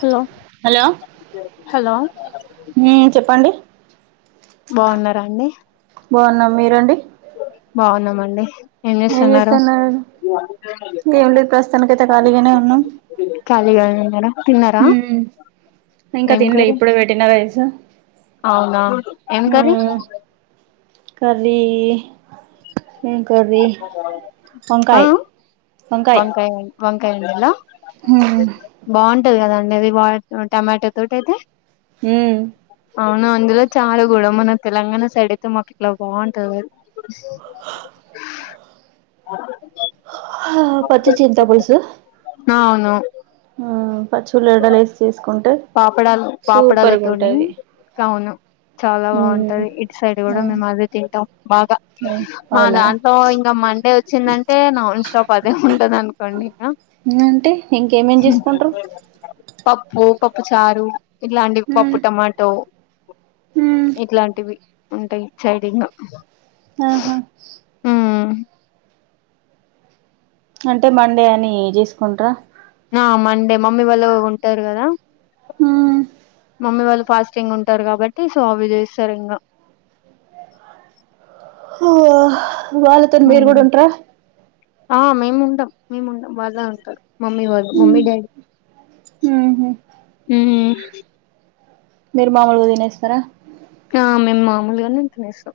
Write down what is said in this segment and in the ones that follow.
Hello hello hello మ్మ్ చెప్పండి బాగున్నరా అండి బాగున్నా మీరండి బాగున్నామండి ఏం చేస్తున్నారు ఏం లేదు ప్రస్తుతానికైతే ఖాళీగానే ఉన్నాం కాళీ గానే ఉన్నరా తిన్నర ఇంక తిన్లే ఇప్పుడె పెట్టిన రైస్ అవునా ఏం కర్రీ మ్మ్ కర్రీ ఏం కర్రీ ఆ వంకాయ్ వంకాయ్ వంకాయ వంకాయ వండలా మ్మ్ బాగుంటది కదా అది వా టమాటో తోటయితే ఉం అవును అందులో చాల కూడా మన తెలంగాణ సైడ్ అయితే మాకు ఇట్లా బాగుంటది హా హా పచ్చి చింత పులసు అ అవును పచ్చి ఉల్లిగడ్డలు ఏసీ చేసుకున్ పాపడాల పాపడాలతోని కవును చాలా మ్మ్ బాగుంటది ఇటు సైడ్ కూడా మ్మ్ మేము అదే తింటం బాగా మ్మ్ మా అవునా దాంట్లో ఇంకా మండే వచ్చిందంటే నాన్ స్టాప్ అదే ఉంటంది అనుకోండి ఇంక అ అంటే ఇంకేమేం చేసుకుంటరు పప్పు పప్పు చారు ఇట్లాంటివి పప్పు మ్మ్ టమాటో మ్మ్ ఇట్లాంటివి ఉంటాయ్ ఇటసైడ్ ఇంగ ఆహా మ్మ్ అంటే మండే అని చేసుకుంటర ఆ మండే మమ్మీ వాళ్ళు ఉంటరు కదా మ్మ్ మమ్మీ వాళ్ళు ఫాస్టింగ్ ఉంటరు కాబట్టి సో అవి చేస్తరు ఇంగా వాళ్ళతోని మీరుగుడ ఉంట్ర ఆ మేము ఉండం మేము ఉండం వాళ్లే ఉంటారు మమ్మీ వాళ్లు మమ్మీ డాడీ ఉం మీరు మాముూలుగా దినేస్తరా ఆ మేము మామలుగానే తినేస్తం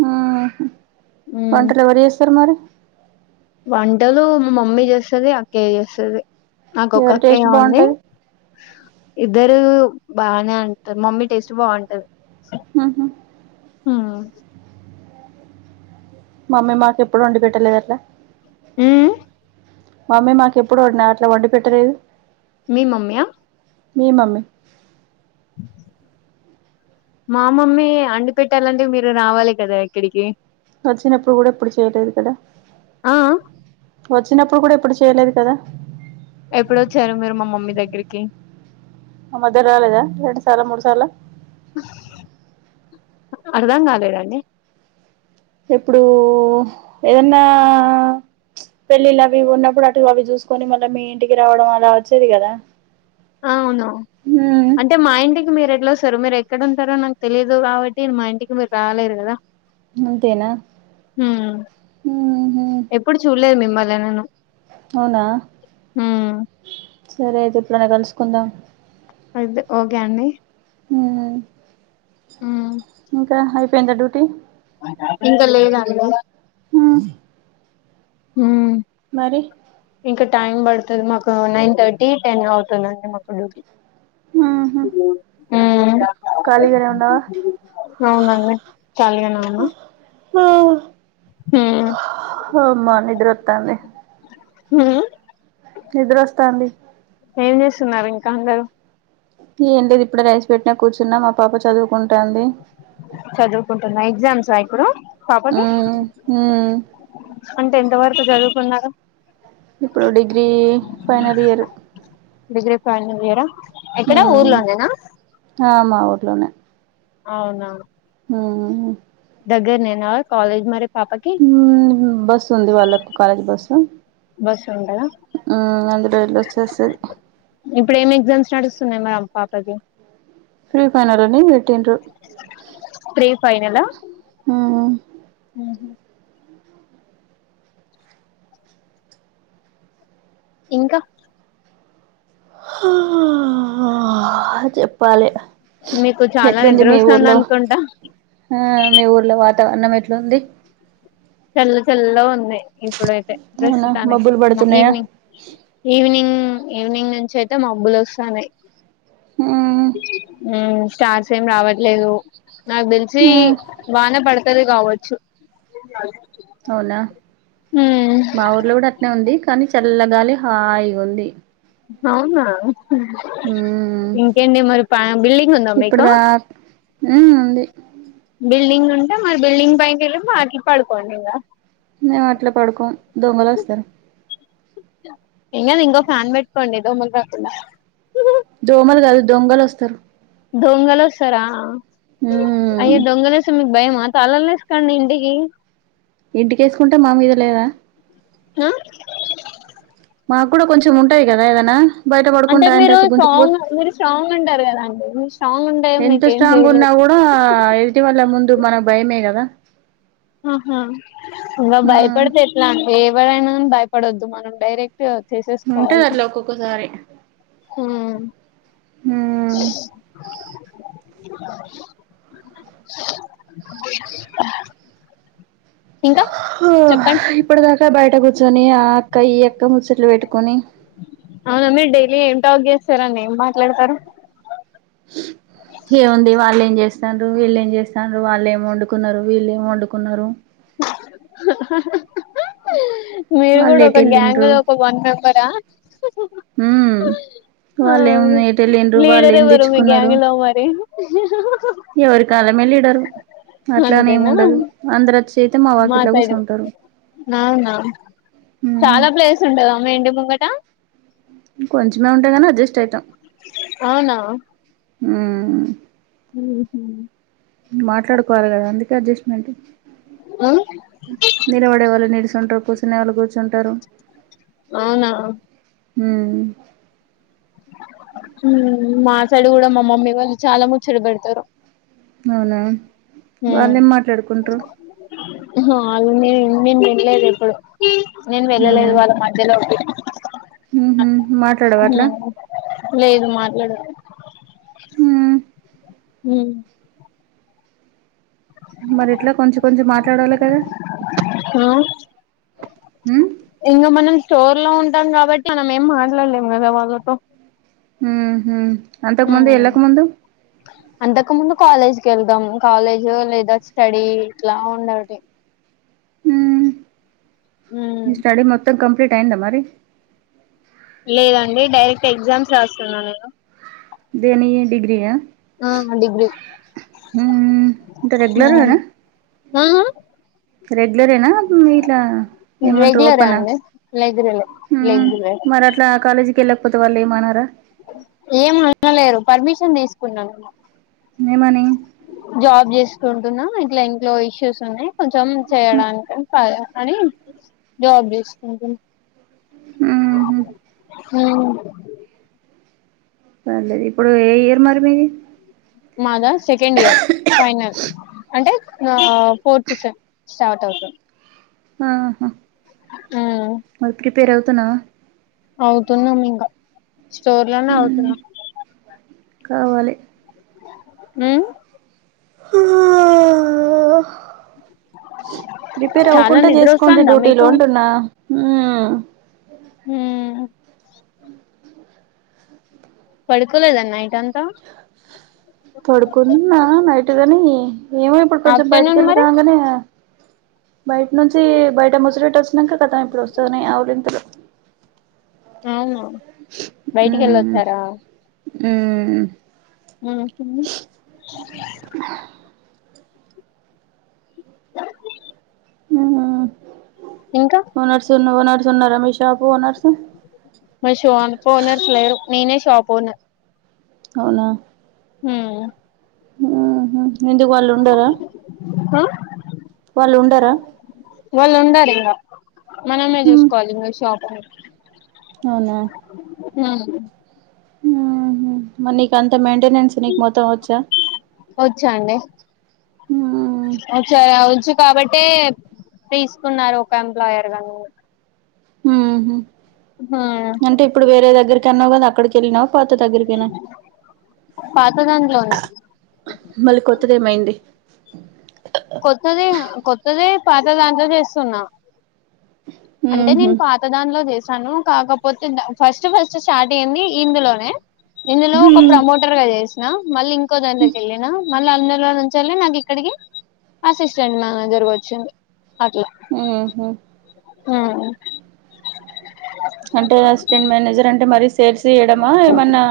మ్మ్ వంటలు ఎవరు చేస్తరు మరి వంటలు మా మమ్మీ చేస్తది అక్కయ్య చేస్తది నాకు ఒక ఎవరి టేస్ట్ అక్కయ్యే ఉంది బాగుంటది ఇద్ ఇద్దరు బానే అంటరు మమ్మీ టేస్ట్ బాగుంటది మ్మ్ హు మ్మ్ మమ్మీ మాకు ఎప్పుడు వండి పెట్టలేదు అట్లా ఉమ్ మమ్మీ మాకు ఎప్పుడు వండి అట్లా వండి పెట్టలేదు మీ మమ్మీ అ మీ మమ్మీ మా మమ్మీ వండి పెట్టాలంటే మీరు రావాలి కదా ఇక్కడికి వచ్చినప్పుడు కూడా ఏప్పుడు చేయలేదు కదా ఆ వచ్చినప్పుడు కూడా ఎప్పుడు చేయలేదు కదా ఎప్పుడొచ్చారు మీరు మా మమ్మీ దగ్గరికి మా మదర్ రాలేదా రెండు సార్లో మూడు సార్లో అర్థం కాలేదండి ఇప్పుడు ఏదన్నా పెళ్ళిళ్ళ అవి ఉన్నప్పుడు అటు అవి చూసుకొని మళ్ళీ మీ ఇంటికి రావడం అలా వచ్చేది కదా అవును హ్మ్ అంటే మా ఇంటికి మీరు ఎట్లా వస్తారు మీరు ఎ ఎక్కడంటారో నాకు తెలియదు కాబట్టి మా ఇంటికి మీరు రాలేరు కదా అంతేనా మ్మ్ ఊహూ ఎప్పుడు చూడలేదు మి మ్మల్ని నేను అవునా మ్మ్ సరే అయితే ఇప్పుడైనా కలుసుకుందాం అతే ఓకే అండి మ్మ్ మ్మ్ ఇంకా అయిపోయిందా డ్యూటీ ఇంకా లేదండి హ్మ్ మ్మ్ మరి ఇంకా టైమ్ పడుతుంది మాకు నైన్ థర్టీ టెన్ అవుతుందండి మాకు డ్యూటీ మ్మ్ మ్మ్ ఉన్నావా అవున అండి ఖాళీగానే ఉన్న హ అమా నిదారోత్తాంది మ్మ్ నిదరస్తానంది ఏం చేస్తున్నారు ఇంకా అందరూ ఏంలేదు ఇప్పుడే రైస్ పెట్టినా కూర్చున్నా మా పాప చదువు చదువుకుంటున్నా ఎగ్జామ్సా ఇప్పుడు పాపకి హ్మ్ హ్మ్ అంటే ఎంత వరకు చదువుకున్నారు ఇప్పుడు degree final year degree final year ఎక్కడ ఊర్లోనేనా ర్లోనే అవునా మ్మ్ దెగ్గరనేనా మరి కాలేజీ మరి పాపకి బస్సు ఉంది వాళ్ళకు కాలజ బస్ బస్ ఉంటదా మ్మ్ అందులో ఎల్లోచేస్తది ఇప్పుడు ఏమి ఎగ్జామ్స్ నడుస్తున్నాయి మరి అమ్ పాపకి ఫీ ఫైనల్ అని పెట్టిండ్రు ప్రీ ఫైనలా మ్మ్ మ్మహు ఇంకా చెప్పాలె మీకు చాలా ఎట్లుంది నిద్ర మీ వస్తుంది ఊర్లో అనుకుంటా ఆ మీ ఊర్లో వా తవరణం ఎట్లుంది చల్ల చల్లగుంది ఇప్పుడైతే అవునా ప్రస్తుతానికి మబ్బులు పడుతున్నాయా ఈవినింగ్ ఈవినింగ్ ఈవినింగ్ నుంచి అయితే మా మాబ్బులు వస్తానేయి ఉమ్ స్టార్ట్స్ ఏం రావట్లేదు నాకు తెలిచి ఉమ్ వన పడ వన పడుచు అవునా మా ఊర్లో కూడా అట్నే ఉంది కానీ చల్లగాలి హాయి ఉంది అవునా ఉమ్ ఇంకేండి మరి బిల్డింగ్ ఉందా మీకు ఉ అడి బిల్డింగ్ ఉంటే మరి బిల్డింగ్ పైకి వెళ్ళి పడుకోండి ఇంకా మేము అట్లా పడుకోం దోమలు వస్తాఈ ఇంగ ఇంగ ఫ్యాన్ పెటుకొండ్ దోమలు రాకుండా దోమలు కాదు దొంగలు వస్తారు డొంగలు సరా అ ఉమ్ డొంగలు తాళం వేసుకోండి ఇంటికి ఇంటిక వేసుకుంటేమీద మీద లేదా ఆ మాకు కూడా కొంచెం ఉంటాయి కదా ఏదైనా బయట అంటే పడుకుంటా మీరు వచ్చి స్ట్రాంగ్ గుంజుకుపోతే మీరు స్ట్రాంగ్ ఉంటారు కదా అండి మీరు స్ట్రాంగ్ ఉంటే మీకేం చేయలేదు ఎటివల్ల ముందు మన భయమే కదా ఆహా ఇంకా ఉమ్ భయపడితే ఎట్లా అంట ఎవడైనాని భయపడొద్దు మనం డైరెక్ట్ ఉంటది చేసుకోవాలి అట్లా ఒక్కొక్కసారి ఉమ్ హ ఇంకా చెప్పండి ఇప్పుడు దాకా బయట కూర్చొని కయ అక్క ముచ్చట్లు పెట్టుకని సరండిం మాట్లాడతారు ఏముంది వాళ్ళు ఏం చేస్త న్నారు వీళ్ళ ఏం చేస్తన్నారు వాళ్ళు ఏం వండుకున్నారు వీళ్ళు ఏం వండుకున్నారు మీరు వాళ్ళు కూడా ఎటు ఒక గ్యాంగ్ ఎళ్ళిండ్రు లో ఒక వన్ మెంబరా ఉ ఆ వాళ్ళు లేన వాళ్ళు ఏం తెచ్చుకున్నారు వి ఎవరి కాాల మళ ఇడారు అట్లానే అంతేనా ఉండదు అంద రచ్చ మా సైడు అవునా ఉమ్ చాలా ప్లేస్ ఉంటది అమ్మ ఏంటి ఉంగటా కొంచెమే ఉంటేగానీ అడ్జస్ట్ అయి అవునా ఆ హ మాట్లాడుకోవాలి కదా అందుకే అడ్జస్ట్మెంట్ ఆ నిలబడే వాళ్ళు ని కూర్చుడే వాలు అవునా హ మా సైడ్ కూడా మా మమ్మీ వాళ్ళు చాలా ముచ్చడు పెడతారు అవునా వాళ్ళేం మాట్లాడుకుంట్రు హ అని నేను వెళ్ళలేదు ఇప్పుడు నేను వెళ్ళలేదు వాళ్ళ మధ్యలోకి హహ మాట్లాడవా అట్లా లేదు మాట్లాడ ఉమ్ హ మరి ఎట్లా కొంచెం కొంచం మాట్లాడాలి కదా ఉమ్ ఇంగ మన స్టోర్ లో ఉంటాం కాబట్టి మనం ఏం మాట్లాడలేం కదా వాళ్ళతో హ హ అంతకు ముందు ఎళ్లాకు ముందు అంతకు ముందు కాలేజ్కి వెళ్దాం కాలేజ్ లేదా స్టడీ ఇట్లా ఉండటి ఈ స్టడీ మొత్తం కంప్లీట్ అయిందా మరి లేదండి డైరెక్ట్ ఎగ్జామ్స్ రాస్తున్నా నేను దేని డిగ్రీయా ఆ డిగ్రిీ హరెగ్యులర్ నా ఆహా రెగ్యులరేనా ఇీట్లా ఏమంటారు రెగ్యులరే ఓపెనా అండి [unintelligible] కాలేజ్ వెళ్ళకపోతే వాళ్ళ ఏమి అనరా ఏం అనలేరు పర్మిషన్ తీసుకున్నా నుేను ఏమని జబ్ చేసి టున్నా ఇట్లా ఇంట్లో ఇష్యూస్ ఉన్నాయి కొంచెం చేయడానికి అని జాబ్ చేస్త ఆ ఆ పర్లేదు ఇప్పుడు ఏ ఇయరు మరి మీది మాదా సెకండ్ ఇయర్ ఫైనల్ అంటే ఫోర్త్ సె స్టార్ట్ అవుతు ఆహా మరి ప్రిపేర్ అవుతునా అవుతున్నాం ఇంకా స్టోర్ లోనే ఉమ్ అవుతున్నాం కావాలి హ ఆ ప్రిపేర్ చాలా అవ్వకుంటే నిద్ర చేసుకోండి వస్తాందా డ్యూటీలో మీకు అంటున్నా హ పడుకోలేదా నయిట్ అంత పడుకున్నా నైటుగాని ఏమో ఎప్పుడూ బయటికి ఆఫ్టర్నూన్ వెళ్ళి మరి రాగానే బయట నుంచి బయట ముసిలిట్ వస్తుినక కతం ఇప్పుడు వస్తునియి ఆవులింంతలు అవునా బయటికి వెళ్ళొచ్చారా ఆ ఉహు ఇంకా ఓనర్స్ ఉన్న ఓనర్స్ ఉన్నారా రమేష్ షాప్ అ ఓనర్సలేరు నేనే షాప్ ఓనర్ అవునా హ ఆహా ఎందుకు వాళ్ళు ఉండరాా హ వాళ్ళు ఉండరు ఇంగ మనమే మ్మ్ చూసుకోవాలి ఇంకా షాపు అవునా ఆ ఉ మరి నీకు అంత మెంట్ మెయింటెనెన్స్ నీకు మొత్తం వచ్చా మ్మ్ వచ్చయ అవు వచ్చు కాబట్టే తీసుకున్నారు ఒక ఎంప్లాయర్ గాని ఉ అంటే ఇప్పుడు వేరే దగ్గరికి అన్నావు కదా అక్కడికి ఎల్నావ్ పాత దగ్గరికేనా పాత దాంట్లోనే మళ్ళీ కొత్తదేమయింది కొత్తది కొత్తది పాత దాంట్లో చేస్తున్నా అంటే ఉహు నేను పాతదానిలో చేస్త వస్తాను కాకపోతే ఫస్ట్ ఫస్ట్ స్టార్ట్ అయ్యింది ఇందులోనే ఇందులో ఒక ప్రమోటర్ గా చేసి న మళ్ళీ ఇంకో దాంలోకి వెళ్ళనా మళ్ళీ అందలో నుంచిల్లి నాకు ఇక్కడికి అసిస్టెంట్ మేనేజర్ వచ్చింది అట్ల మ్మ్ హు మ్మ్ అంటే అసిస్టెంట్ మేనేజర్ అంటే మరి సేల్స్ జేయడమా ఏమన్నా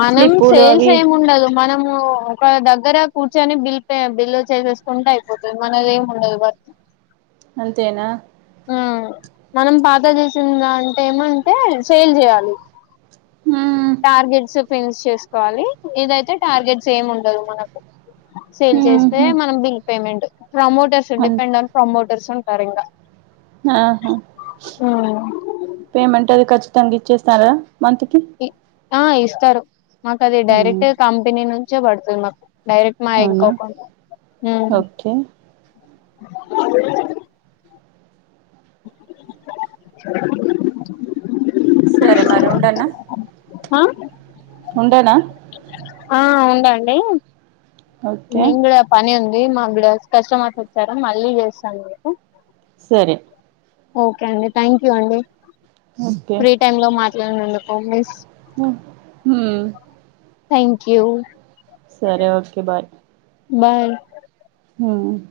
మనం స్లిప్పులు సేల్స్ అవి ఏమి ఉండదు మనము ఒక దగ్గర కూర్చొని బిల్ బిల్ చేసేసుకుంటే అయిపోతుంది మనది ఏమి ఉండదు బర్ అంతేనా మనం పాత చేసిందా అంటే ఏమంటే సేల్ చేయాలి మ్మ్ టార్గెట్స్ ఫిన్స్ చేసుకోవాలి ఇదైతే టార్గెట్స్ ఏం ఉండదు మనకు సేల్ చేస్తే ఉహు మనం బిల్ పేమెంట్ ప్రమోటర్స్ అన్ డిపెండ్ ఆన్ ప్రమోటర్స్ ఉంట తరింగా ఆహా పేమెంట్ అది ఖచ్చితంగా ఇచ్చేస్తారా మంతకి ఆ ఇస్తారు మాకు అది డైరెక్ట్ కంపెనీ నుంచే పడుతుంది మాకు డైరక్ట్ మా అవునా ఎంకో ఓకే సరే మరి ఉండనా ఆ ఉండేనా ఆ ఉందండి ఓకే నేన్ కూడా పని ఉంది మాకిడ కస్టమర్స్ వచ్చారా మళ్ళీ చేస్తాను మీకు సరే ఓకే అండి థ్యాంక్ యూ అండి ఓకే ఫ్రీ టైమ్ లో మాట్లాడినందుకు ప్లీజ్ మ్మ్ థ్యాంక్ యూ సరే ఓకే బాయ్ బాయ్ హ్మ్.